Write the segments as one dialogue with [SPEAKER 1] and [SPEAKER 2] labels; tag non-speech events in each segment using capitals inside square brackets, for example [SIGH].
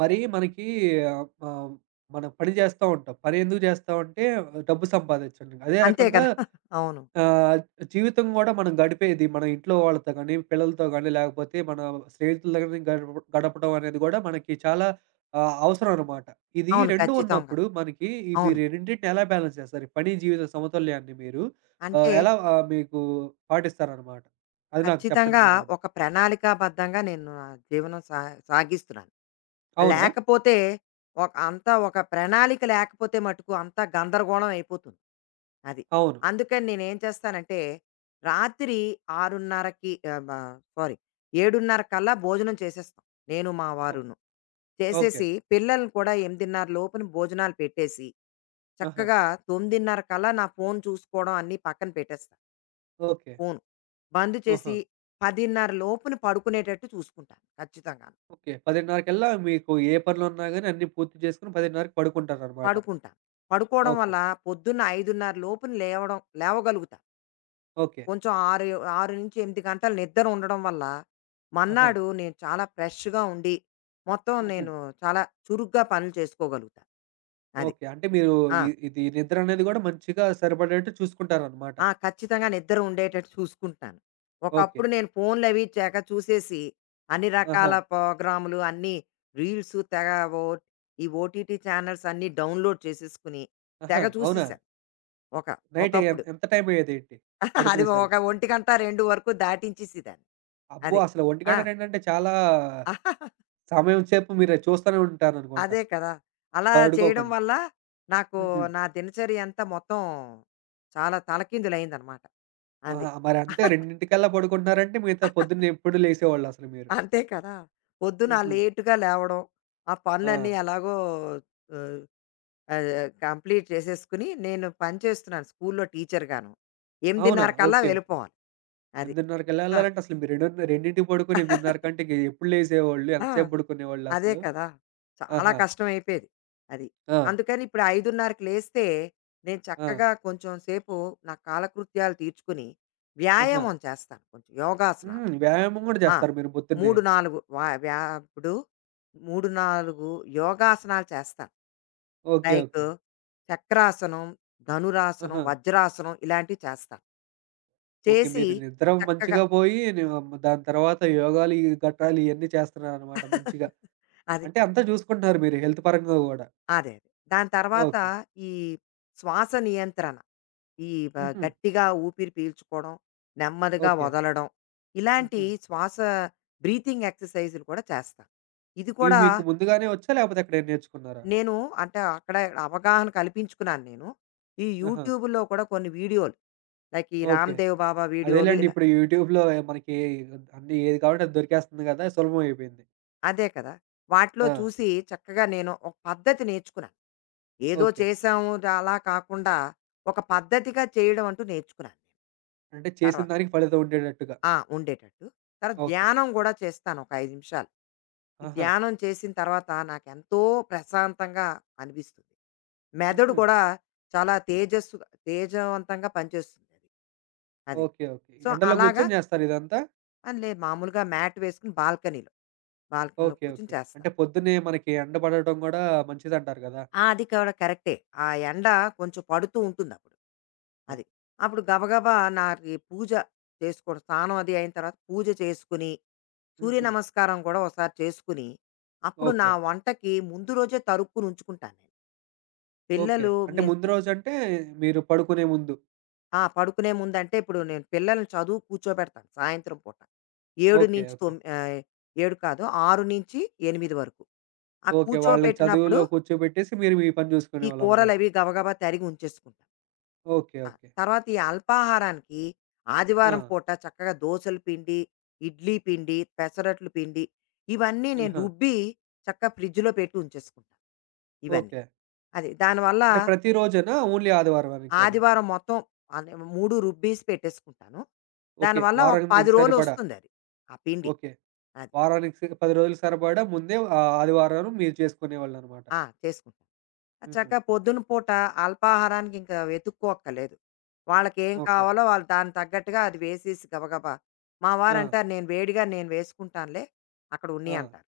[SPEAKER 1] మరి మనకి ఆహ్, ఆహ్, మనం పని జేస్తా ఉంటాం. పని ఎందుకు జేస్తామంటే డబ్బు సంపాదించడానికి. అదే
[SPEAKER 2] అంతే
[SPEAKER 1] రకంగా
[SPEAKER 2] కదా! అవును.
[SPEAKER 1] ఆహ్, జీవితం గూడా మనం గడిపేది మన ఇంట్లో వాళ్ళతో గానీ, పిల్లలతో గానీ, లేకపోతే మన స్నేహితులతో గానీ గడపడం అనేది గూడా మనకి చాలా అవసరం అనమాట. ఇది
[SPEAKER 2] అవును.
[SPEAKER 1] 2
[SPEAKER 2] ఖచ్చితంగా.
[SPEAKER 1] ఉన్నప్పుడు మనకి ఈ మీరు
[SPEAKER 2] అవును.
[SPEAKER 1] ఈ రెండిటిని ఎలా బ్యాలెన్స్ చేస్తారు? ఈ పని, జీవిత సమతుల్యాన్ని మీరు
[SPEAKER 2] అంటే
[SPEAKER 1] ఎలా మీకు పాటిస్తారనమాట? అది నాకు చెప్పండి
[SPEAKER 2] ఖచ్చితంగా
[SPEAKER 1] మీరేమన్నా.
[SPEAKER 2] ఒక ప్రణాళికాబద్ధంగా నేను నా జీవనం సాగిస్తున్నాను.
[SPEAKER 1] అవునా?
[SPEAKER 2] లేకపోతే ఒక ప్రణాళిక లేకపోతే మటుకు అంతా గందరగోళం అయిపోతుంది. అది.
[SPEAKER 1] అవును.
[SPEAKER 2] అందుకని నేనేం చేస్తానంటే, రాత్రి 6:30కి ఆహ్, మ సారీ 7:30 కల్లా భోజనం చేసేస్తాం. నేను, మా
[SPEAKER 1] ఓ,
[SPEAKER 2] వారును.
[SPEAKER 1] ఓకే.
[SPEAKER 2] చేసేసి పిల్లల్ని కూడా 8:30 లోపున భోజనాలు పెట్టేసి,
[SPEAKER 1] ఆహా!
[SPEAKER 2] చక్కగా 9:30 కల్లా నా ఫోను చూసుకోవడం అన్నీ పక్కన పెట్టేస్తా.
[SPEAKER 1] ఓకే.
[SPEAKER 2] ఫోను. బంద్
[SPEAKER 1] ఆహా!
[SPEAKER 2] చేసి 10:30 లోపున పడుకునేటట్టు చూసుకుంటాను ఖచ్చితంగా.
[SPEAKER 1] ఓకే. 10:30కల్లా మీకు ఏ పనులున్నా గాని అన్నీ పూర్తి చేసుకొని 10:30కి పడుకుంటారనమాట.
[SPEAKER 2] పడుకుంటాను. పడుకోవడం
[SPEAKER 1] ఓకే.
[SPEAKER 2] వల్ల పొద్దున్న 5:30 లోపున లేవగలుగుతా.
[SPEAKER 1] ఓకే.
[SPEAKER 2] కొంచెం 6, 6-8 గంటలు నిద్ర ఉండడం వల్ల,
[SPEAKER 1] ఆహా!
[SPEAKER 2] మర్నాడు నేను చాలా ఫ్రెష్‌గా ఉండి, మొత్తం
[SPEAKER 1] హుహు.
[SPEAKER 2] నేను చాలా చురుగ్గా పనులు చేసుకోగలుగుతా. అది.
[SPEAKER 1] ఓకే. అంటే మీరు
[SPEAKER 2] ఆ!
[SPEAKER 1] ఇది నిద్ర అనేది గూడా మంచిగా సరిపడేట్టు చూసుకుంటారనమాట.
[SPEAKER 2] ఆ! ఖచ్చితంగా నిద్ర ఉండేటట్టు చూసుకుంటున్నాను.
[SPEAKER 1] ఓకే.
[SPEAKER 2] ఒకప్పుడు నేను ఫోన్‌లవి తెగ చూసేసి, అన్ని
[SPEAKER 1] ఆహా!
[SPEAKER 2] రకాల ప్రోగ్రాములు, అన్నీ రీల్స్ తెగ ఓ ఈ ఓటీటీ ఛానెల్స్ అన్నీ డౌన్‌లోడ్ చేసేసుకుని,
[SPEAKER 1] ఆహా!
[SPEAKER 2] తెగ
[SPEAKER 1] అవునా?
[SPEAKER 2] చూసేసాను. ఒక
[SPEAKER 1] నైట్ ఎం
[SPEAKER 2] ఒకప్పుడు.
[SPEAKER 1] ఎంత టైం అయ్యేదేంటి
[SPEAKER 2] [LAUGHS] అది ఒక
[SPEAKER 1] పడుకునేసరికి?
[SPEAKER 2] ఒంటి గంట 2 వరకు దాటించేసేదాన్ని.
[SPEAKER 1] అబ్బో!
[SPEAKER 2] అది.
[SPEAKER 1] అసలు
[SPEAKER 2] ఆ!
[SPEAKER 1] 1:00, 2:00 చాలా
[SPEAKER 2] [LAUGHS]
[SPEAKER 1] సమయం సేపు మీరు చూస్తూనే ఉంటారనుకుంటా
[SPEAKER 2] అదే కదా! అలా చేయడం
[SPEAKER 1] పడుకోకుండా.
[SPEAKER 2] వల్ల నాకు
[SPEAKER 1] హుహు.
[SPEAKER 2] నా దినచర్య అంతా మొత్తం చాలా తలకిందులయిందనమాట. అది.
[SPEAKER 1] ఆహా! మరి అంతే
[SPEAKER 2] [LAUGHS]
[SPEAKER 1] 2:00కల్లా పడుకుంటున్నారంటే మిగతా పొద్దున్న ఎప్పుడు లేసేవాళ్ళసలు మీరు?
[SPEAKER 2] అంతే కదా! పొద్దున
[SPEAKER 1] హుహు.
[SPEAKER 2] లేట్‌గా లేవడం, ఆ
[SPEAKER 1] ఆ!
[SPEAKER 2] పనులన్నీ ఎలాగో ఆహ్, ఆహ్, కంప్లీట్ చేసేసుకుని నేను పని చేస్తున్నాను స్కూల్‌లో టీచర్‌గాను.
[SPEAKER 1] అవునా?
[SPEAKER 2] 8:30 కల్లా
[SPEAKER 1] ఓకే. ఓకే.
[SPEAKER 2] వెళ్ళిపోవాలి. అది.
[SPEAKER 1] ఎనిమిదిన్నరకల్లా
[SPEAKER 2] ఆ!
[SPEAKER 1] ఎళ్ళాలంటే అసలు మీరు రెండింటికి పడుకొని 8:30 కంటే
[SPEAKER 2] [LAUGHS]
[SPEAKER 1] ఇంక ఎప్పుడు లేసేవాళ్ళు?
[SPEAKER 2] ఆ!
[SPEAKER 1] ఎంతసేపు
[SPEAKER 2] అదే
[SPEAKER 1] పడుకునేవాళ్ళసలు?
[SPEAKER 2] కదా! చాలా
[SPEAKER 1] ఆహా!
[SPEAKER 2] కష్టమైపోయేది అది.
[SPEAKER 1] ఆ!
[SPEAKER 2] అందుకని ఇప్పుడు 5:30కి లేస్తే, నేను
[SPEAKER 1] ఆ!
[SPEAKER 2] చక్కగా కొంచెం సేపు నా కాలకృత్యాలు తీర్చుకుని,
[SPEAKER 1] ఆహా!
[SPEAKER 2] వ్యాయామం చేస్తాను కొంచెం యోగాసనాలు.
[SPEAKER 1] హ్మ్. వ్యాయామం గూడా
[SPEAKER 2] ఆ!
[SPEAKER 1] జేస్తారు మీరు పొద్దున్నే.
[SPEAKER 2] 3, 4 వ వ్యా ఇప్పుడు 3, 4 యోగాసనాలు చేస్తాను.
[SPEAKER 1] ఓకే.
[SPEAKER 2] Like
[SPEAKER 1] okay.
[SPEAKER 2] చక్రాసనం, ధనురాసనం,
[SPEAKER 1] ఆహా!
[SPEAKER 2] వజ్రాసనం ఇలాంటివి చేస్తాను.
[SPEAKER 1] ఓకే.
[SPEAKER 2] చేసి
[SPEAKER 1] మీరు నిద్ర
[SPEAKER 2] చక్కగా
[SPEAKER 1] మంచిగా పోయి ని దాని తర్వాత యోగాలు ఈ గట్రాలు ఇయన్నీ చేస్తున్నారనమాట
[SPEAKER 2] [LAUGHS] అది.
[SPEAKER 1] మంచిగా. అంటే అంతా జూసుకుంటున్నారు మీరు హెల్త్ పరంగా గూడా.
[SPEAKER 2] అదే. దాని తర్వాత
[SPEAKER 1] ఓకే.
[SPEAKER 2] ఈ శ్వాస నియంత్రణ
[SPEAKER 1] హుహు.
[SPEAKER 2] గట్టిగా ఊపిరి పీల్చుకోవడం నెమ్మదిగా
[SPEAKER 1] ఓకే.
[SPEAKER 2] వదలడం ఇలాంటి
[SPEAKER 1] హుహు.
[SPEAKER 2] శ్వాస బ్రీతింగ్ ఎక్సర్సైజులు కూడా చేస్తాను ఇది
[SPEAKER 1] ఇవి
[SPEAKER 2] కూడా
[SPEAKER 1] మీకు ముందుగానే వచ్చా? లేపోతే ఎక్కడైనా నేర్చుకున్నారా?
[SPEAKER 2] నేను అంటే అక్కడ అవగాహన కల్పించుకున్నాను నేను ఈ
[SPEAKER 1] ఆహా!
[SPEAKER 2] యూట్యూబ్లో కూడా కొన్ని వీడియోలు లైక్ ఈ
[SPEAKER 1] ఓకే.
[SPEAKER 2] రామ్దేవ్ బాబా వీడియోలు
[SPEAKER 1] అదేలెండి.
[SPEAKER 2] ఇలా
[SPEAKER 1] ఇప్పుడు యూట్యూబ్‌లో మనకి అన్నీ ఏది కావాలంటే అది దొరికేస్తుంది గదా! సులభం అయిపోయింది.
[SPEAKER 2] అదే కదా వాటిలో
[SPEAKER 1] ఆ!
[SPEAKER 2] చూసి చక్కగా నేను ఒక పద్ధతి నేర్చుకున్నాను ఏదో
[SPEAKER 1] ఓకే.
[SPEAKER 2] చేసాము అలా కాకుండా ఒక పద్ధతిగా చేయడం అంటూ నేర్చుకున్నాను
[SPEAKER 1] అంటే
[SPEAKER 2] నేను
[SPEAKER 1] చేసిన
[SPEAKER 2] తర్వాత
[SPEAKER 1] దానికి ఫలితం ఉండేటట్టుగా.
[SPEAKER 2] ఆ! ఉండేటట్టు. తర్వాత
[SPEAKER 1] ఓకే.
[SPEAKER 2] ధ్యానం గూడా చేస్తాను ఒక 5 నిమిషాలు. ఈ
[SPEAKER 1] ఆహా!
[SPEAKER 2] ధ్యానం చేసిన తర్వాత నాకెంతో ప్రశాంతంగా అనిపిస్తుంది. మెదడు
[SPEAKER 1] హుహు.
[SPEAKER 2] గూడా చాలా తేజస్సుగా తేజవంతంగా పనిచేస్తుందది. అది. అది
[SPEAKER 1] ఓకే. ఓకే.
[SPEAKER 2] సో,
[SPEAKER 1] ఎండలో
[SPEAKER 2] అలాగా
[SPEAKER 1] కూర్చొని జేస్తారు ఇదంతా?
[SPEAKER 2] ఆహ్, లే మామూలుగా మ్యాట్ వేసుకొని బాల్కనీలో
[SPEAKER 1] ఓకే.
[SPEAKER 2] కూర్చొని
[SPEAKER 1] ఓకే.
[SPEAKER 2] చేస్తా.
[SPEAKER 1] అంటే పొద్దున్నే మనకి ఎండ పడటం గూడా మంచిదంటారు గదా!
[SPEAKER 2] ఆ! అది కూడా కరెక్టే. ఆ ఎండ కొంచెం పడుతూ ఉంటుందప్పుడు. అది. అప్పుడు గబగబా నాకి పూజ చేసుకోవడం, స్నానం అది అయిన తర్వాత పూజ చేసుకుని, సూర్య
[SPEAKER 1] హుహు.
[SPEAKER 2] నమస్కారం కూడా ఒకసారి చేసుకుని, అప్పుడు నా
[SPEAKER 1] ఓకే.
[SPEAKER 2] వంటకి ముందు రోజే తరుక్కుని ఉంచుకుంటాను నేను.
[SPEAKER 1] ఓకే.
[SPEAKER 2] పిల్లలు
[SPEAKER 1] అంటే
[SPEAKER 2] నేను
[SPEAKER 1] ముందు
[SPEAKER 2] స్కూ
[SPEAKER 1] రోజంటే మీరు పడుకునే ముందు.
[SPEAKER 2] ఆ! పడుకునే ముందంటే ఇప్పుడు నేను పిల్లల్ని చదువుకి కూర్చోబెడతాను సాయంత్రం పూట. 7
[SPEAKER 1] ఓకే.
[SPEAKER 2] నుంచి
[SPEAKER 1] ఓకే.
[SPEAKER 2] తొమ్ ఆహ్, 7 కాదు 6-8 వరకు. ఆ
[SPEAKER 1] ఓకే. వాళ్ళకి
[SPEAKER 2] కూర్చోపెట్టినప్పుడు
[SPEAKER 1] చదువులో కూర్చోబెట్టేసి మీరు మీ పని
[SPEAKER 2] ఈ
[SPEAKER 1] జూసుకునేవాళ్ళనమాట.
[SPEAKER 2] కూరలవి గబగబా తరిగి ఉంచేసుకుంటాను.
[SPEAKER 1] ఓకే.
[SPEAKER 2] ఆ!
[SPEAKER 1] ఓకే.
[SPEAKER 2] తర్వాత ఈ అల్పాహారానికి
[SPEAKER 1] ఆ!
[SPEAKER 2] ఆదివారం పూట చక్కగా దోసల పిండి, ఇడ్లీ పిండి, పెసరట్లు పిండి ఇవన్నీ నేను
[SPEAKER 1] ఆహా!
[SPEAKER 2] రుబ్బి చక్కగా ఫ్రిడ్జ్‌లో పెట్టి ఉంచేసుకుంటాను. ఇవన్నీ.
[SPEAKER 1] ఓకే.
[SPEAKER 2] అది దానివల్ల
[SPEAKER 1] అంటే ప్రతిరోజేనా? ఓన్లీ ఆదివారానికేనా?
[SPEAKER 2] ఆదివారం మొత్తం అన్ని 3 రుబ్బీసి పెట్టేసుకుంటాను.
[SPEAKER 1] ఓకే.
[SPEAKER 2] దానివల్ల ఒక
[SPEAKER 1] వారానికి
[SPEAKER 2] 10
[SPEAKER 1] సరిపడా.
[SPEAKER 2] రోజులొస్తుందది. ఆ పిండి.
[SPEAKER 1] ఓకే.
[SPEAKER 2] అది.
[SPEAKER 1] వారానికి స 10 రోజులకు సరిపడా ముందే ఆదివారం మీరు చేసుకునేవాళ్ళనమాట.
[SPEAKER 2] ఆ! చేసుకుంటాను.
[SPEAKER 1] హుహు.
[SPEAKER 2] చక్కగా పొద్దున పూట అల్పాహారానికి ఇంకా వెతుక్కోక్కలేదు. వాళ్ళకేం
[SPEAKER 1] ఓకే.
[SPEAKER 2] కావాలో వాళ్ళు దానికి తగ్గట్టుగా అది వేసేసి గబగబా మా
[SPEAKER 1] ఆ!
[SPEAKER 2] వారంటారు, నేను వేసుకుంటానులే అక్కడ ఉన్ని"
[SPEAKER 1] ఆ!
[SPEAKER 2] అంటారు.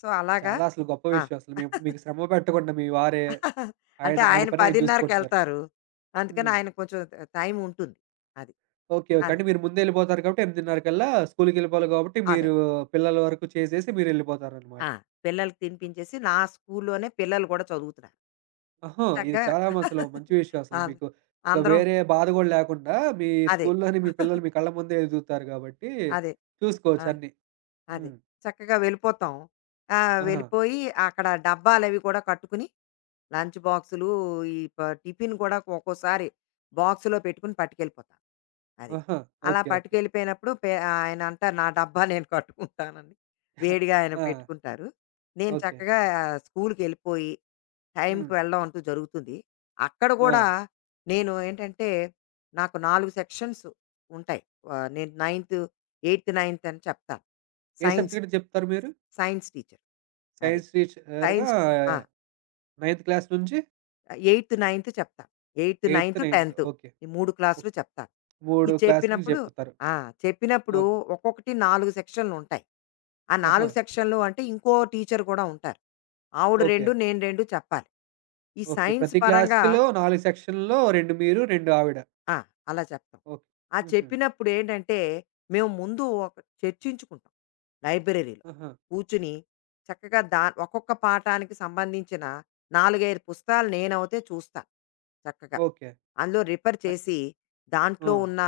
[SPEAKER 2] సో, అలాగా
[SPEAKER 1] చాలా అసలు గొప్ప
[SPEAKER 2] ఆ!
[SPEAKER 1] విషయం అసలు. మీ మీకు శ్రమ పెట్టకుండా మీ వారే
[SPEAKER 2] [LAUGHS] అంటే
[SPEAKER 1] ఆయన ఆయన
[SPEAKER 2] ఆయన
[SPEAKER 1] పని ఆయన చూసుకుంటున్నారు.
[SPEAKER 2] 10:30కెళ్తారు. అందుకని
[SPEAKER 1] హ్మ్.
[SPEAKER 2] ఆయన కొంచెం టైం ఉంటుంది. అది.
[SPEAKER 1] ఓకే. ఓకే.
[SPEAKER 2] అదే.
[SPEAKER 1] అంటే మీరు ముందే ఎళ్ళిపోతారు కాబట్టి 8:30 కల్లా స్కూలుకెళ్ళిపోవాలి కాబట్టి
[SPEAKER 2] అదే.
[SPEAKER 1] మీరు పిల్లల వరకు చేసేసి మీరెళ్ళిపోతారనమాట.
[SPEAKER 2] ఆ! పిల్లలకి తినిపించేసి నా స్కూల్లోనే పిల్లలు కూడా చదువుతున్నారు.
[SPEAKER 1] ఆహా! ఇది
[SPEAKER 2] చక్కగా
[SPEAKER 1] చాలా అసలు మంచి
[SPEAKER 2] [LAUGHS]
[SPEAKER 1] విషయం అసలు.
[SPEAKER 2] ఆ!
[SPEAKER 1] మీకు ఇక
[SPEAKER 2] అందరం
[SPEAKER 1] వేరే బాధ గూడా లేకుండా మీ
[SPEAKER 2] అదే.
[SPEAKER 1] స్కూల్లోనే మీ పిల్లలు మీ కళ్ళ ముందే ఎదుగుతారు గాబట్టి
[SPEAKER 2] అదే. ఆ!
[SPEAKER 1] చూసుకోవచ్చు అన్నీ.
[SPEAKER 2] అది.
[SPEAKER 1] హ్మ్.
[SPEAKER 2] చక్కగా వెళ్ళిపోతాం. ఆ!
[SPEAKER 1] ఆహా!
[SPEAKER 2] వెళ్ళిపోయి అక్కడ డబ్బాలవి కూడా కట్టుకుని, లంచ్ బాక్సులు, ఈ ప టిఫిన్ కూడా ఒక్కోసారి బాక్స్‌లో పెట్టుకుని పట్టుకెళ్ళిపోతాను. అది.
[SPEAKER 1] ఆహా!
[SPEAKER 2] అలా
[SPEAKER 1] ఓకే. ఓకే.
[SPEAKER 2] పట్టుకెళ్ళిపోయినప్పుడు ఆయన అంటారు, "నా డబ్బా నేను కట్టుకుంటానని." వేడిగా ఆయన
[SPEAKER 1] ఆ!
[SPEAKER 2] పెట్టుకుంటారు. నేను
[SPEAKER 1] ఓకే.
[SPEAKER 2] చక్కగా స్కూలుకెళ్ళిపోయి
[SPEAKER 1] హ్మ్.
[SPEAKER 2] టైంకి వెళ్ళడం అంటూ జరుగుతుంది. అక్కడ
[SPEAKER 1] ఆ!
[SPEAKER 2] గూడా నేను ఏంటంటే, నాకు 4 సెక్షన్స్ ఉంటాయి. ఆహ్, నేను నైన్త్, ఎయిత్, నైన్త్ అని చెప్తాను.
[SPEAKER 1] ఏ
[SPEAKER 2] సైన్స్.
[SPEAKER 1] సబ్జెక్ట్ చెప్తారు మీరు?
[SPEAKER 2] Science teacher. అది.
[SPEAKER 1] సైన్స్ టీచర్‌గా
[SPEAKER 2] సైన్స్ టీ ఆ!
[SPEAKER 1] 9థ్ క్లాస్ నుంచి
[SPEAKER 2] ఎయిత్, నైన్త్ చెప్తాను. ఎయిత్,
[SPEAKER 1] 8థ్,
[SPEAKER 2] నైన్త్,
[SPEAKER 1] 9థ్
[SPEAKER 2] 10థ్
[SPEAKER 1] ఓకే.
[SPEAKER 2] ఈ 3
[SPEAKER 1] ఓక్
[SPEAKER 2] క్లాసులు చెప్తాను. ఇది
[SPEAKER 1] 3 క్లాసులకి
[SPEAKER 2] చెప్పినప్పుడు
[SPEAKER 1] చెప్తారు.
[SPEAKER 2] ఆ! చెప్పినప్పుడు
[SPEAKER 1] ఓకే.
[SPEAKER 2] ఒక్కొక్కటి 4 సెక్షన్‌లుంటాయి. ఆ
[SPEAKER 1] ఆహా!
[SPEAKER 2] 4 సెక్షన్‌లు అంటే ఇంకో టీచర్ గూడా ఉంటారు. ఆవిడ
[SPEAKER 1] ఓకే.
[SPEAKER 2] 2 నేను 2 చెప్పాలి. ఈ
[SPEAKER 1] ఓకే.
[SPEAKER 2] సైన్స్
[SPEAKER 1] ప్రతి
[SPEAKER 2] పరంగా
[SPEAKER 1] క్లాస్‌కిలో 4 సెక్షన్‌లో 2 మీరు, 2 ఆవిడ.
[SPEAKER 2] ఆ! అలా చెప్తాం.
[SPEAKER 1] ఓకే.
[SPEAKER 2] ఆ
[SPEAKER 1] హుహు.
[SPEAKER 2] చెప్పినప్పుడు ఏంటంటే, మేము ముందు చర్చించుకుంటాం లైబ్రరీలో.
[SPEAKER 1] ఆహా!
[SPEAKER 2] కూర్చుని చక్కగా ఒక్కొక్క పాఠానికి సంబంధించిన 4, 5 పుస్తకాలు నేనవుతే చూస్తా చక్కగా.
[SPEAKER 1] ఓకే.
[SPEAKER 2] అందులో రిఫర్
[SPEAKER 1] అట్
[SPEAKER 2] చేసి,
[SPEAKER 1] ఆ!
[SPEAKER 2] దాంట్లో ఉన్న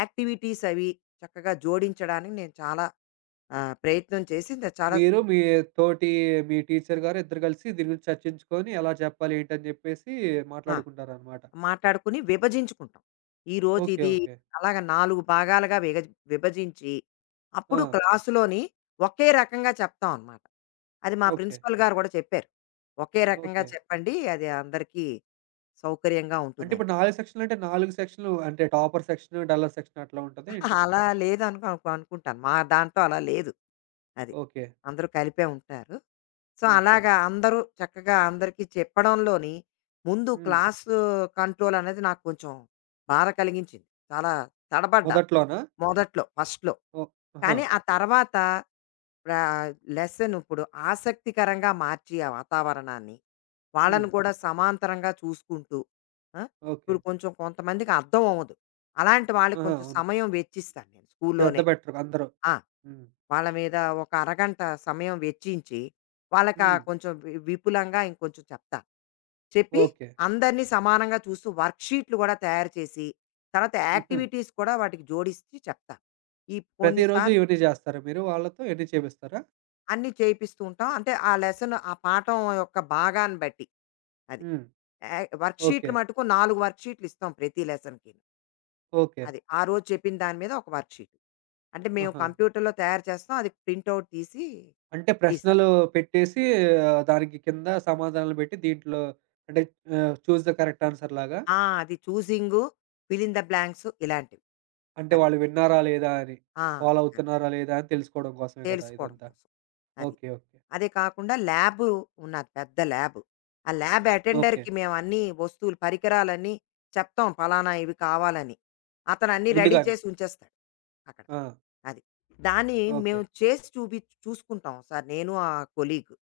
[SPEAKER 2] యాక్టివిటీస్ అవి చక్కగా జోడించడానికి నేను చాలా ప్రయత్నం చేసి నేను చాలా
[SPEAKER 1] మీరు మీ తోటి మీ టీచర్ గారు ఇద్దరు కలిసి దీని గురించి చర్చించుకొని ఎలా చెప్పాలి ఏంటని చెప్పేసి
[SPEAKER 2] ఆ!
[SPEAKER 1] మాట్లాడుకుంటారనమాట.
[SPEAKER 2] మాట్లాడుకుని విభజించుకుంటాం. ఈరోజు
[SPEAKER 1] ఓకే.
[SPEAKER 2] ఇది
[SPEAKER 1] ఓకే.
[SPEAKER 2] అలాగ 4 భాగాలుగా విభజించి,
[SPEAKER 1] ఆ!
[SPEAKER 2] అప్పుడు క్లాసులోని ఒకే రకంగా చెప్తాం అనమాట. అది మా
[SPEAKER 1] ఓకే.
[SPEAKER 2] ప్రిన్సిపల్ గారు కూడా చెప్పారు. ఒకే రకంగా
[SPEAKER 1] ఓకే.
[SPEAKER 2] చెప్పండి. అది అందరికీ సౌకర్యంగా
[SPEAKER 1] అంటే
[SPEAKER 2] ఉంటుందని.
[SPEAKER 1] ఇప్పుడు 4 సెక్షన్‌లు అంటే టాపర్ సెక్షన్, డల్లర్ సెక్షన్ అట్లా ఉంటదా ఏంటి?
[SPEAKER 2] [LAUGHS] అలా లేదనుకో అనుకుంటాను. మా దాంట్లో అలా లేదు. అది.
[SPEAKER 1] ఓకే.
[SPEAKER 2] అందరూ కలిపే ఉంటారు. So,
[SPEAKER 1] okay.
[SPEAKER 2] అలాగా అందరూ చక్కగా అందరికీ చెప్పడంలోని ముందు
[SPEAKER 1] హ్మ్.
[SPEAKER 2] క్లాసు కంట్రోల్ అనేది నాకు కొంచెం బాధ కలిగించింది. చాలా తడబడ్డా
[SPEAKER 1] మొదట్లోనా?
[SPEAKER 2] మొదట్లో, ఫస్ట్‌లో.
[SPEAKER 1] ఓ, ఆహా!
[SPEAKER 2] కానీ ఆ తర్వాత ఆహ్, లెసన్ ఇప్పుడు ఆసక్తికరంగా మార్చి ఆ వాతావరణాన్ని,
[SPEAKER 1] హ్మ్.
[SPEAKER 2] వాళ్ళని కూడా సమాంతరంగా చూసుకుంటూ ఆ!
[SPEAKER 1] ఓకే.
[SPEAKER 2] ఇప్పుడు కొంచెం కొంతమందికి అర్థం అవ్వదు. అలాంటి వాళ్ళకి
[SPEAKER 1] ఆహా!
[SPEAKER 2] కొంచెం
[SPEAKER 1] అవును.
[SPEAKER 2] సమయం వెచ్చిస్తాను నేను
[SPEAKER 1] శ్రద్ధ
[SPEAKER 2] స్కూల్లోనే.
[SPEAKER 1] పెట్టరు అందరూ.
[SPEAKER 2] ఆ!
[SPEAKER 1] హ్మ్.
[SPEAKER 2] వాళ్ళ మీద ఒక అరగంట సమయం వెచ్చించి, వాళ్ళకి ఆ
[SPEAKER 1] హ్మ్.
[SPEAKER 2] కొంచెం విపులంగా ఇంకొంచెం చెప్తా. చెప్పి
[SPEAKER 1] ఓకే.
[SPEAKER 2] అందరిని సమానంగా చూస్తూ వర్క్‌షీట్లు గూడా తయారు చేసి, తర్వాత
[SPEAKER 1] హుహు.
[SPEAKER 2] యాక్టివిటీస్ కూడా వాటికి జోడిచ్చి చెప్తా. ఈ కొన్ని
[SPEAKER 1] ప్రతిరోజు
[SPEAKER 2] సార్లు
[SPEAKER 1] ఇవన్నీ జేస్తారా మీరు వాళ్ళతో? ఇవన్నీ చేపిస్తారా?
[SPEAKER 2] అన్నీ చేపిస్తూ ఉంటాం. అంటే ఆ లెసన్ ఆ పాఠం యొక్క భాగాన్ని బట్టి. అది.
[SPEAKER 1] హ్మ్.
[SPEAKER 2] Yeah
[SPEAKER 1] okay.
[SPEAKER 2] వర్క్‌షీట్లు మటుకు 4 వర్క్‌షీట్లు ఇస్తాం ప్రతి లెసన్‌కి.
[SPEAKER 1] ఓకే.
[SPEAKER 2] అది. ఆ రోజు చెప్పిన దాని మీద ఒక వర్క్‌షీట్. అంటే మేము
[SPEAKER 1] ఆహా!
[SPEAKER 2] కంప్యూటర్‌లో తయారు చేస్తాం. అది ప్రింటౌట్ తీసి
[SPEAKER 1] అంటే
[SPEAKER 2] ఇస్తా.
[SPEAKER 1] ప్రశ్నలు పెట్టేసి దానికి కింద సమాధానాలు పెట్టి దీంట్లో అంటే చూస్ ద కరెక్ట్ ఆన్సర్ లాగా?
[SPEAKER 2] ఆ! అది 'choosing', 'fill in the blanks' ఇలాంటివి.
[SPEAKER 1] అంటే
[SPEAKER 2] అది.
[SPEAKER 1] వాళ్ళు విన్నారా లేదా అని?
[SPEAKER 2] ఆ!
[SPEAKER 1] ఫాలో
[SPEAKER 2] అది కాదు.
[SPEAKER 1] అవుతున్నారా లేదా అని తెలుసుకోవడం కోసమే కదా
[SPEAKER 2] తెలుసుకోవడం
[SPEAKER 1] ఇదంతా.
[SPEAKER 2] కోసం. అది.
[SPEAKER 1] ఓకే. ఓకే.
[SPEAKER 2] అదే కాకుండా ల్యాబు ఉన్నది పెద్ద ల్యాబు. ఆ ల్యాబ్
[SPEAKER 1] ఓకే.
[SPEAKER 2] అటెండర్‌కి మేమన్నీ వస్తువులు, పరికరాలన్నీ చెప్తాం పలానా ఇవి కావాలని. అతను అన్నీ రెడీ
[SPEAKER 1] ముందుగానే.
[SPEAKER 2] చేసి ఉంచేస్తాడు అక్కడ.
[SPEAKER 1] ఆ!
[SPEAKER 2] అది. దాన్ని
[SPEAKER 1] ఓకే.
[SPEAKER 2] మేము చేసి చూసుకుంటాం ఒకసారి నేను, ఆ కొలీగ్.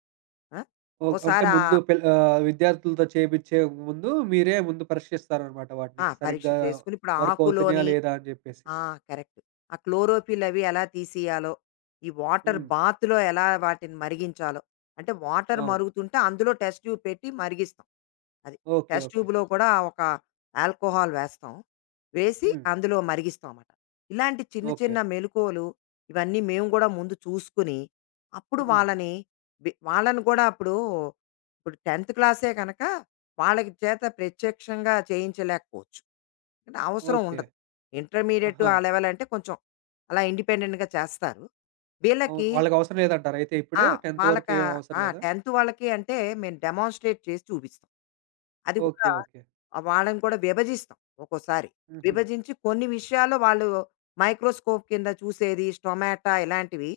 [SPEAKER 2] ఆ!
[SPEAKER 1] ఓ అంటే
[SPEAKER 2] ఓసారి
[SPEAKER 1] ముందు
[SPEAKER 2] ఆహ్,
[SPEAKER 1] పిల్ విద్యార్థులతో చేపిచ్చే ముందు మీరే ముందు పరీక్షిస్తారనమాట వాటిని.
[SPEAKER 2] ఆ! పరీక్ష
[SPEAKER 1] సరిగ్గా
[SPEAKER 2] చేసుకుని ఇప్పుడు
[SPEAKER 1] వర్క్ అవుతున్నాయా
[SPEAKER 2] ఆకులోని
[SPEAKER 1] లేదా అని జెప్పేసి.
[SPEAKER 2] ఆ! కరెక్ట్. ఆ క్లోరోఫిల్ అవి ఎలా తీసియాలో, ఈ వాటర్
[SPEAKER 1] హ్మ్.
[SPEAKER 2] బాత్‌లో ఎలా వాటిని మరిగించాలో, అంటే వాటర్
[SPEAKER 1] అవును.
[SPEAKER 2] మరుగుతుంటే అందులో టెస్ట్ ట్యూబ్ పెట్టి మరిగిస్తాం. అది.
[SPEAKER 1] ఓకే.
[SPEAKER 2] Test
[SPEAKER 1] okay.
[SPEAKER 2] ట్యూబ్‌లో కూడా ఒక ఆల్కహాల్ వేస్తాం. వేసి
[SPEAKER 1] హ్మ్.
[SPEAKER 2] అందులో మరిగిస్తాం మాట. ఇలాంటి చిన్న
[SPEAKER 1] ఓకే.
[SPEAKER 2] చిన్న మెలుకువలు ఇవన్నీ మేము గూడా ముందు చూసుకొని, అప్పుడు
[SPEAKER 1] హ్మ్.
[SPEAKER 2] వాళ్ళని వాళ్ళని కూడా అప్పుడు, ఇప్పుడు 10థ్ క్లాసే కనుక వాళ్ళకి చేత ప్రత్యక్షంగా చేయించలేకపోవచ్చు. అంటే అవసరం
[SPEAKER 1] ఓకే.
[SPEAKER 2] ఉండదు. ఇంటర్మీడియేట్
[SPEAKER 1] ఆహా!
[SPEAKER 2] ఆ లెవెల్ అంటే కొంచెం అలా ఇండిపెండెంట్‌గా చేస్తారు.
[SPEAKER 1] అవును.
[SPEAKER 2] వీళ్ళకి
[SPEAKER 1] వాళ్ళకవసరం లేదంటారా అయితే ఇప్పుడే?
[SPEAKER 2] ఆ!
[SPEAKER 1] 10థ్ వరకు
[SPEAKER 2] వాళ్ళకా
[SPEAKER 1] ఏం అవసరం
[SPEAKER 2] ఆ!
[SPEAKER 1] లేదా?
[SPEAKER 2] 10థ్ వాళ్ళకి అంటే మేము డెమాన్‌స్ట్రేట్ చేసి చూపిస్తాం. అది
[SPEAKER 1] ఓకే.
[SPEAKER 2] కూడా
[SPEAKER 1] ఓకే.
[SPEAKER 2] వాళ్ళని కూడా విభజిస్తాం ఒక్కోసారి.
[SPEAKER 1] హుహు.
[SPEAKER 2] విభజించి కొన్ని విషయాల్లో వాళ్ళు మైక్రోస్కోప్ కింద చూసేది, స్టొమాటా ఇలాంటివి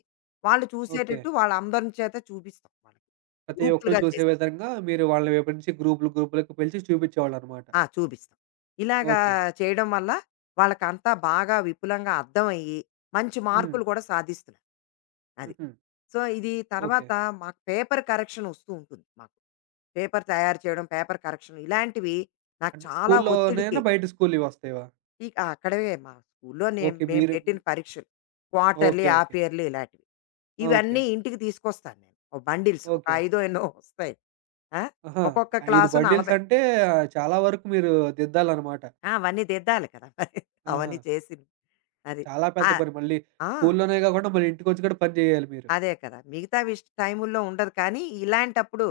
[SPEAKER 2] వాళ్ళు
[SPEAKER 1] ఓకే.
[SPEAKER 2] చూసేటట్టు వాళ్ళందరి చేత చూపిస్తాం వాళ్ళకి.
[SPEAKER 1] ప్రతి ఒక్కళ్ళు
[SPEAKER 2] గ్రూపులుగా
[SPEAKER 1] చూసే
[SPEAKER 2] చేసి.
[SPEAKER 1] విధంగా మీరు వాళ్ళని విభజించి గ్రూపులు, గ్రూపులుగా పిలిచి చూపిచ్చేవాళ్ళనమాట.
[SPEAKER 2] ఆ! చూపిస్తాం. ఇలాగా
[SPEAKER 1] ఓకే.
[SPEAKER 2] చేయడం వల్ల వాళ్ళకంతా బాగా విపులంగా అర్థమయ్యి మంచి
[SPEAKER 1] హ్మ్.
[SPEAKER 2] మార్కులు కూడా సాధిస్తున్నారు. అది.
[SPEAKER 1] హుహు.
[SPEAKER 2] సో, ఇది
[SPEAKER 1] ఓకే.
[SPEAKER 2] తర్వాత మాకు పేపర్ కరెక్షన్ ఒస్తూ ఉంటుంది మాకు. పేపర్ తయారు చేయడం, పేపర్ కరెక్షన్ ఇలాంటివి నాకు
[SPEAKER 1] అంటే
[SPEAKER 2] చాలా ఒత్తిడికి
[SPEAKER 1] స్కూల్లోనేనా? బయట స్కూల్‌వొస్తాయా?
[SPEAKER 2] ఇ అక్కడవే మా స్కూల్‌లో
[SPEAKER 1] ఓకే.
[SPEAKER 2] మేము
[SPEAKER 1] మీరు
[SPEAKER 2] పెట్టిన పరీక్షలు. Quarterly,
[SPEAKER 1] okay. Okay.
[SPEAKER 2] Half yearly ఇలాంటివి.
[SPEAKER 1] ఆ! ఓకే.
[SPEAKER 2] ఇవన్నీ ఇంటికి తీసుకొస్తాను నేను. ఓ బండిల్స్ ఒక
[SPEAKER 1] ఓకే.
[SPEAKER 2] ఐదో ఎన్నో వస్తాయి. ఆ!
[SPEAKER 1] ఆహా!
[SPEAKER 2] ఒక్కొక్క
[SPEAKER 1] 5
[SPEAKER 2] క్లాసు 40
[SPEAKER 1] బండిల్సంటే చాలా వరకు మీరు దిద్దాలనమాట.
[SPEAKER 2] ఆ! అవన్నీ దిద్దాలి కదా! మరి
[SPEAKER 1] ఆహా!
[SPEAKER 2] అవన్నీ చేసి అది.
[SPEAKER 1] చాలా పెద్ద
[SPEAKER 2] ఆహ్,
[SPEAKER 1] పని. మళ్ళీ
[SPEAKER 2] ఆ!
[SPEAKER 1] స్కూల్లోనే గాకుండా మళ్ళీ ఇంటికొచ్చి కూడా పని జేయాలి మీరు.
[SPEAKER 2] అదే కదా! మిగతా టైముల్లో ఉండదు కానీ, ఇలాంటప్పుడు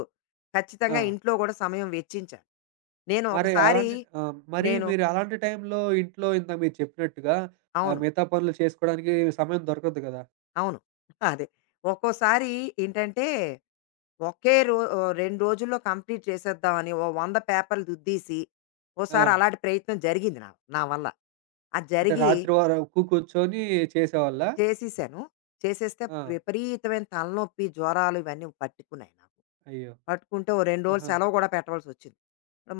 [SPEAKER 1] ఆ!
[SPEAKER 2] ఖచ్చితంగా ఇంట్లో గూడా సమయం వెచ్చించాలి. నేను
[SPEAKER 1] మరి
[SPEAKER 2] ఒకసారి
[SPEAKER 1] అలాంటి మరి
[SPEAKER 2] నేను
[SPEAKER 1] మీరు అలాంటి టైంలో ఇంట్లో ఇందాక మీరు చెప్పినట్టుగా
[SPEAKER 2] అవును.
[SPEAKER 1] మిగతా పనులు చేసుకోవడానికి సమయం దొరకదు కదా!
[SPEAKER 2] అవును. [LAUGHS] అదే. ఒక్కోసారి ఏంటంటే, 2 రోజుల్లో కంప్లీట్ చేసేద్దామని ఓ 100 పేపర్లు దుద్దేసి,
[SPEAKER 1] ఆ!
[SPEAKER 2] ఓసారి అలాంటి ప్రయత్నం జరిగింది నా నా వల్ల. అది
[SPEAKER 1] అంటే
[SPEAKER 2] జరిగి
[SPEAKER 1] రాత్రి వరకు కూర్చొని చేసేవాళ్ళా?
[SPEAKER 2] చేసేసాను. చేసేస్తే
[SPEAKER 1] ఆ!
[SPEAKER 2] విపరీతమైన తలనొప్పి, జ్వరాలు ఇవన్నీ పట్టుకున్నాయి నాకు.
[SPEAKER 1] అయ్యో!
[SPEAKER 2] పట్టుకుంటే ఓ 2 రోజులు
[SPEAKER 1] ఆహా!
[SPEAKER 2] సెలవు కూడా పెట్టవలసొచ్చింది.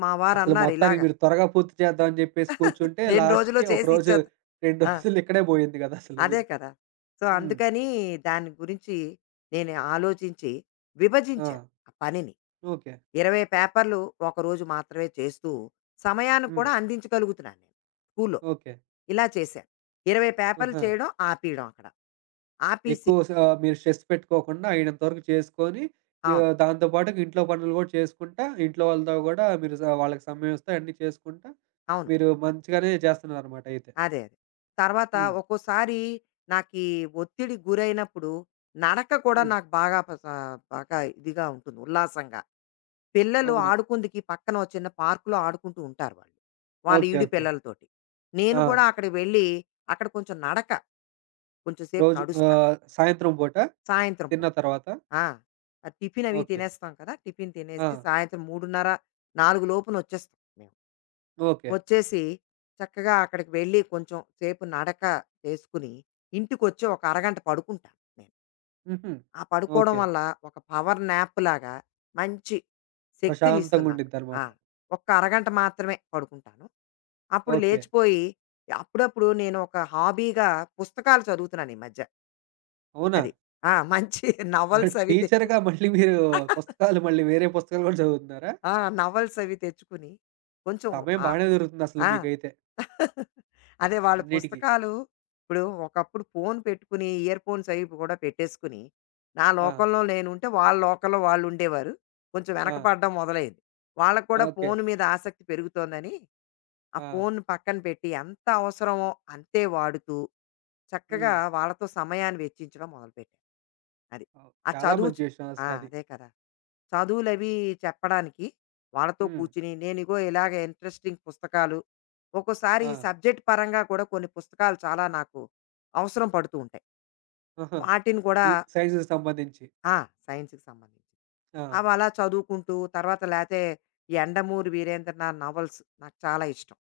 [SPEAKER 2] మా
[SPEAKER 1] అసలు
[SPEAKER 2] వారన్నారు
[SPEAKER 1] మొత్తానికి
[SPEAKER 2] ఇలాగ
[SPEAKER 1] మీరు త్వరగా పూర్తి చేద్దాం అని చెప్పేసి కూర్చుంటే
[SPEAKER 2] 2 [LAUGHS]
[SPEAKER 1] లాస్ట్‌కి
[SPEAKER 2] రోజుల్లో
[SPEAKER 1] ఒక
[SPEAKER 2] చేసి
[SPEAKER 1] రోజు
[SPEAKER 2] ఇచ్చేద్దాం
[SPEAKER 1] 2
[SPEAKER 2] ఆ!
[SPEAKER 1] రోజులు ఇక్కడే పోయింది కదా! అసలు
[SPEAKER 2] అదే
[SPEAKER 1] మీరు.
[SPEAKER 2] కదా! సో,
[SPEAKER 1] హ్మ్.
[SPEAKER 2] అందుకని దాని గురించి నేను ఆలోచించి
[SPEAKER 1] ఆ!
[SPEAKER 2] విభజించాను ఆ పనిని.
[SPEAKER 1] ఓకే.
[SPEAKER 2] 20 పేపర్‌లు ఒకరోజు మాత్రమే చేస్తూ, సమయాన్ని
[SPEAKER 1] హ్మ్.
[SPEAKER 2] కూడా అందించగలుగుతున్నాను నేను స్కూల్‌లో.
[SPEAKER 1] ఓకే.
[SPEAKER 2] ఇలా చేశాను. 20 పేపర్‌లు
[SPEAKER 1] ఆహా!
[SPEAKER 2] చేయడం ఆపీయడం అక్కడ. ఆపేసి
[SPEAKER 1] ఎక్కువ స ఆ, మీరు స్ట్రెస్ పెట్టుకోకుండా అయినంత వరకు చేసుకొని,
[SPEAKER 2] అవును.
[SPEAKER 1] దాంతో పాటుగా ఇంట్లో పనులు గూడా చేసుకుంటా, ఇంట్లో వాళ్ళతో గూడా మీరు స వాళ్ళకి సమయమిస్తూ అన్నీ చేసుకుంటా,
[SPEAKER 2] అవును.
[SPEAKER 1] మీరు మంచిగానే చేస్తున్నారనమాట అయితే.
[SPEAKER 2] అదే. అదే. తర్వాత
[SPEAKER 1] హ్మ్.
[SPEAKER 2] ఒక్కోసారి నాకీ ఒత్తిడి గురైనప్పుడు నడక కూడా
[SPEAKER 1] హ్మ్.
[SPEAKER 2] నాకు బాగా బాగా ఇదిగా ఉంటుంది. ఉల్లాసంగా. పిల్లలు
[SPEAKER 1] అవునా?
[SPEAKER 2] ఆడుకుందుకి పక్కన ఓ చిన్న పార్కులో ఆడుకుంటూ ఉంటారు వాళ్ళు. వాళ్ళ
[SPEAKER 1] ఓకే.
[SPEAKER 2] ఈడు
[SPEAKER 1] ఓకే.
[SPEAKER 2] పిల్లలతోటి. నేను
[SPEAKER 1] ఆ!
[SPEAKER 2] గూడా అక్కడికి వెళ్ళి, అక్కడ కొంచెం నడక, కొంచెం సేపు
[SPEAKER 1] రోజు
[SPEAKER 2] నడుస్తా
[SPEAKER 1] సాయంత్రం పూట
[SPEAKER 2] సాయంత్రం
[SPEAKER 1] తిన్న
[SPEAKER 2] పూట.
[SPEAKER 1] తర్వాత?
[SPEAKER 2] ఆ! ఆ టిఫిన్ అవి
[SPEAKER 1] ఓకే.
[SPEAKER 2] తినేస్తాం కదా! టిఫిన్
[SPEAKER 1] ఆ!
[SPEAKER 2] తినేసి సాయంత్రం 3:30, 4 లోపునొచ్చేస్తాం మేము.
[SPEAKER 1] ఓకే.
[SPEAKER 2] వచ్చేసి చక్కగా అక్కడికి వెళ్ళి కొంచెం సేపు నడక చేసుకుని, ఇంటికొచ్చి ఒక అరగంట పడుకుంటాను నేను.
[SPEAKER 1] హుహు.
[SPEAKER 2] ఆ పడుకోవడం
[SPEAKER 1] ఓకే.
[SPEAKER 2] వల్ల ఒక పవర్ నాప్ లాగా మంచి
[SPEAKER 1] ప్రశాంతంగా
[SPEAKER 2] శక్తినిస్తుంది నాకు. ఆ!
[SPEAKER 1] ఉండిద్దనమాట.
[SPEAKER 2] ఒక్క అరగంట మాత్రమే పడుకుంటాను. అప్పుడు
[SPEAKER 1] ఓకే.
[SPEAKER 2] లేచిపోయి అప్పుడప్పుడు నేను ఒక హాబీగా పుస్తకాలు చదువుతున్నాను ఈ మధ్య.
[SPEAKER 1] అవునా?
[SPEAKER 2] అది. ఆ! మంచి [LAUGHS] నవల్స్
[SPEAKER 1] [LAUGHS]
[SPEAKER 2] అవి తెచ్చు
[SPEAKER 1] టీచర్‌గా మళ్ళీ మీరు
[SPEAKER 2] [LAUGHS]
[SPEAKER 1] పుస్తకాలు మళ్ళీ వేరే పుస్తకాలు గూడా చదువుతున్నారా?
[SPEAKER 2] ఆ! నవల్స్ అవి తెచ్చుకుని కొంచెం
[SPEAKER 1] సమయం
[SPEAKER 2] ఆ!
[SPEAKER 1] బానే దొరుకుతుంది అసలు
[SPEAKER 2] ఆ!
[SPEAKER 1] మీకైతే.
[SPEAKER 2] అదే వాళ్ళ
[SPEAKER 1] అన్నిటికి.
[SPEAKER 2] పుస్తకాలు ఇప్పుడు ఒకప్పుడు ఫోన్ పెట్టుకుని ఇయర్ ఫోన్స్ అవి కూడా పెట్టేసుకుని నా
[SPEAKER 1] ఆ!
[SPEAKER 2] లోకంలో నేను ఉంటే వాళ్ళ లోకంలో వాళ్ళు ఉండేవారు కొంచెం
[SPEAKER 1] ఆ!
[SPEAKER 2] వెనకపడడం మొదలైంది వాళ్ళకు కూడా
[SPEAKER 1] ఓకే.
[SPEAKER 2] ఫోన్ మీద ఆసక్తి పెరుగుతోందని ఆ
[SPEAKER 1] ఆ!
[SPEAKER 2] ఫోన్ పక్కన పెట్టి ఎంత అవసరమో అంతే వాడుతూ చక్కగా
[SPEAKER 1] హ్మ్.
[SPEAKER 2] వాళ్ళతో సమయాన్ని వెచ్చించడం మొదలుపెట్టాను అది
[SPEAKER 1] అవ్
[SPEAKER 2] ఆ
[SPEAKER 1] చాలా
[SPEAKER 2] చదువు
[SPEAKER 1] మంచి
[SPEAKER 2] చ-
[SPEAKER 1] విషయం
[SPEAKER 2] ఆ,
[SPEAKER 1] అసలది.
[SPEAKER 2] అదే కదా చదువులవి చెప్పడానికి వాళ్ళతో
[SPEAKER 1] హ్మ్.
[SPEAKER 2] కూర్చుని నేనిగో ఇలాగ ఇంట్రెస్టింగ్ పుస్తకాలు ఒక్కోసారి
[SPEAKER 1] ఆ!
[SPEAKER 2] సబ్జెక్ట్ పరంగా కూడా కొన్ని పుస్తకాలు చాలా నాకు అవసరం పడుతూ ఉంటాయి.
[SPEAKER 1] ఆహా!
[SPEAKER 2] వాటిని కూడా
[SPEAKER 1] ఈ సైన్స్‌కి సంబంధించి.
[SPEAKER 2] ఆ! సైన్స్‌కి సంబంధించి.
[SPEAKER 1] ఆ!
[SPEAKER 2] అవి అలా చదువుకుంటూ తర్వాత లేతే ఈ 'యండమూరి వీరేంద్రనాథ్' నవల్స్ నాకు చాలా ఇష్టం.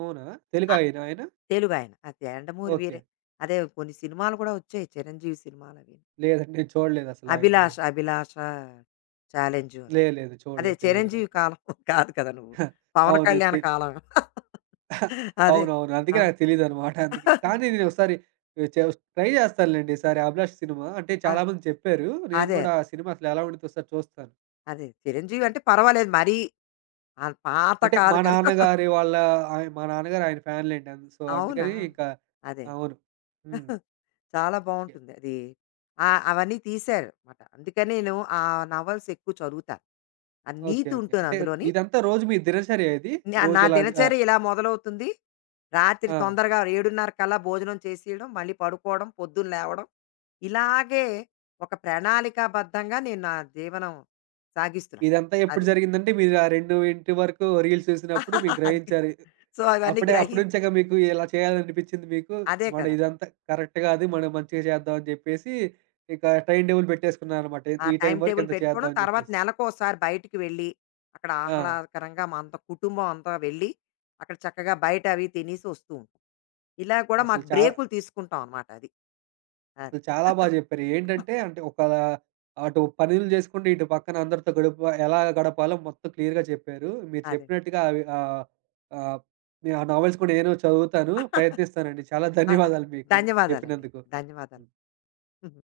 [SPEAKER 1] అవునా? తెలుగా ఆయన ఆయన?
[SPEAKER 2] తెలుగాయన. అది 'యండమూరి
[SPEAKER 1] ఓకే.
[SPEAKER 2] వీరే' అదే కొన్ని సినిమాలు కూడా వచ్చాయి 'చిరంజీవి' సినిమాలవి.
[SPEAKER 1] లేదండి. నేను చూడలేదసల ఆయనవి.
[SPEAKER 2] అభిలాష, 'అభిలాష ఛాలెంజు'
[SPEAKER 1] లేదు. లేదు.
[SPEAKER 2] అదే
[SPEAKER 1] చూడలేదు. తెలీదు
[SPEAKER 2] చిరంజీవి
[SPEAKER 1] నాకు.
[SPEAKER 2] కాలం [LAUGHS] కాదు కదా నువ్వు.
[SPEAKER 1] [LAUGHS]
[SPEAKER 2] పవన్
[SPEAKER 1] అవును.
[SPEAKER 2] కళ్యాణ్
[SPEAKER 1] తె
[SPEAKER 2] కాలం. [LAUGHS] అదే.
[SPEAKER 1] అవునవును.
[SPEAKER 2] ఆ!
[SPEAKER 1] అందుకే నాకు తెలీదనమాట. అందుకే. కానీ నేనొకసారి చే ట్రై చేస్తానులెండి ఈసారి 'అభిలాష్' సినిమా. అంటే
[SPEAKER 2] ఆ!
[SPEAKER 1] చాలా మంది చెప్పారు. నేను
[SPEAKER 2] అదే.
[SPEAKER 1] గూడా
[SPEAKER 2] అదే.
[SPEAKER 1] ఆ సినిమా అసలెలా ఉండిద్దో ఒకసారి చూస్తాను.
[SPEAKER 2] అదే. చిరంజీవి అంటే పర్వాలేదు మరీ పాత
[SPEAKER 1] అంటే మా
[SPEAKER 2] కాదు కదా!
[SPEAKER 1] నాన్నగారి
[SPEAKER 2] [LAUGHS]
[SPEAKER 1] వాళ్ళ ఆయ మా నాన్నగారు ఆయన ఫ్యాన్‌లెండి. అన్ సో,
[SPEAKER 2] అవునా?
[SPEAKER 1] అందుకని ఇంకా
[SPEAKER 2] అదే.
[SPEAKER 1] అవును. హ్మ్.
[SPEAKER 2] [LAUGHS] చాలా
[SPEAKER 1] ఓకే.
[SPEAKER 2] బావుంటుంది అది. ఆహ్, అవన్నీ తీశారు మాట. అందుకని నేను ఆ నవల్స్ ఎక్కువ చదువుతాను. ఆ
[SPEAKER 1] ఓకే.
[SPEAKER 2] నీతి
[SPEAKER 1] ఓకే.
[SPEAKER 2] ఉంటుంది
[SPEAKER 1] అంటే
[SPEAKER 2] అందులోని.
[SPEAKER 1] ఇదంతా రోజు మీ దినచర్య ఇది?
[SPEAKER 2] నా
[SPEAKER 1] రోజు
[SPEAKER 2] నా
[SPEAKER 1] ఇలా జ ఆహ్,
[SPEAKER 2] దినచర్య ఇలా మొదలవుతుంది. రాత్రి
[SPEAKER 1] ఆ!
[SPEAKER 2] తొందరగా 7:30 కల్లా భోజనం చేసేయడం, మళ్ళీ పడుకోవడం, పొద్దున్న లేవడం. ఇలాగే ఒక ప్రణాళికాబద్ధంగా నేను నా జీవనం సాగిస్తున్నాను.
[SPEAKER 1] ఇదంతా ఎప్పుడు
[SPEAKER 2] అది.
[SPEAKER 1] జరిగిందంటే మీరు ఆ 2 వరకు రీల్స్ చూసినప్పుడు మీరు
[SPEAKER 2] [LAUGHS] అది.
[SPEAKER 1] గ్రహించారు.
[SPEAKER 2] సో, అవన్నీ
[SPEAKER 1] అప్పుడే
[SPEAKER 2] గ్రహి
[SPEAKER 1] అప్పటి నుంచే ఇక మీకు ఇలా చేయాలనిపించింది మీకు.
[SPEAKER 2] అదే
[SPEAKER 1] మన
[SPEAKER 2] కదా!
[SPEAKER 1] ఇదంతా కరెక్ట్ కాదు. మనం మంచిగా చేద్దాం అని చెప్పేసి ఇక టైమ్ టేబుల్ పెట్టేసుకున్నారనమాట.
[SPEAKER 2] ఆ
[SPEAKER 1] ఈ టైం
[SPEAKER 2] టైమ్
[SPEAKER 1] వరకు
[SPEAKER 2] టేబుల్
[SPEAKER 1] ఇంత చేద్దాం
[SPEAKER 2] పెట్టుకోవడం.
[SPEAKER 1] అని
[SPEAKER 2] తర్వాత
[SPEAKER 1] చెప్పేసి.
[SPEAKER 2] నెలకోసారి బయటికి వెళ్ళి, అక్కడ
[SPEAKER 1] ఆ!
[SPEAKER 2] ఆహ్లాదకరంగా మా అంతా కుటుంబం అంతా వెళ్ళి, అక్కడ చక్కగా బయట అవి తినేసి వస్తూ ఉంటాం. ఇలా కూడా
[SPEAKER 1] అసలు
[SPEAKER 2] మాకు
[SPEAKER 1] చా
[SPEAKER 2] బ్రేకులు తీసుకుంటాం అనమాట అది.
[SPEAKER 1] అసలు
[SPEAKER 2] అది.
[SPEAKER 1] చాలా బాగా చెప్పారు. ఏంటంటే
[SPEAKER 2] [LAUGHS]
[SPEAKER 1] అంటే ఒక అటు పనులు చేసుకుంటూ, ఇటు పక్కన అందరితో గడుపు ఎలా గడపాలో మొత్తం క్లియర్‌గా చెప్పారు. మీరు
[SPEAKER 2] అదే.
[SPEAKER 1] చెప్పినట్టుగా అవి ఆహ్, ఆ నావెల్స్ కూడా నేను చదువుతాను. ప్రయత్నిస్తానండి. చాలా
[SPEAKER 2] అదే.
[SPEAKER 1] ధన్యవాదాలు మీకు
[SPEAKER 2] ధన్యవాదాలండి.
[SPEAKER 1] చెప్పినందుకు.
[SPEAKER 2] ధన్యవాదాలు.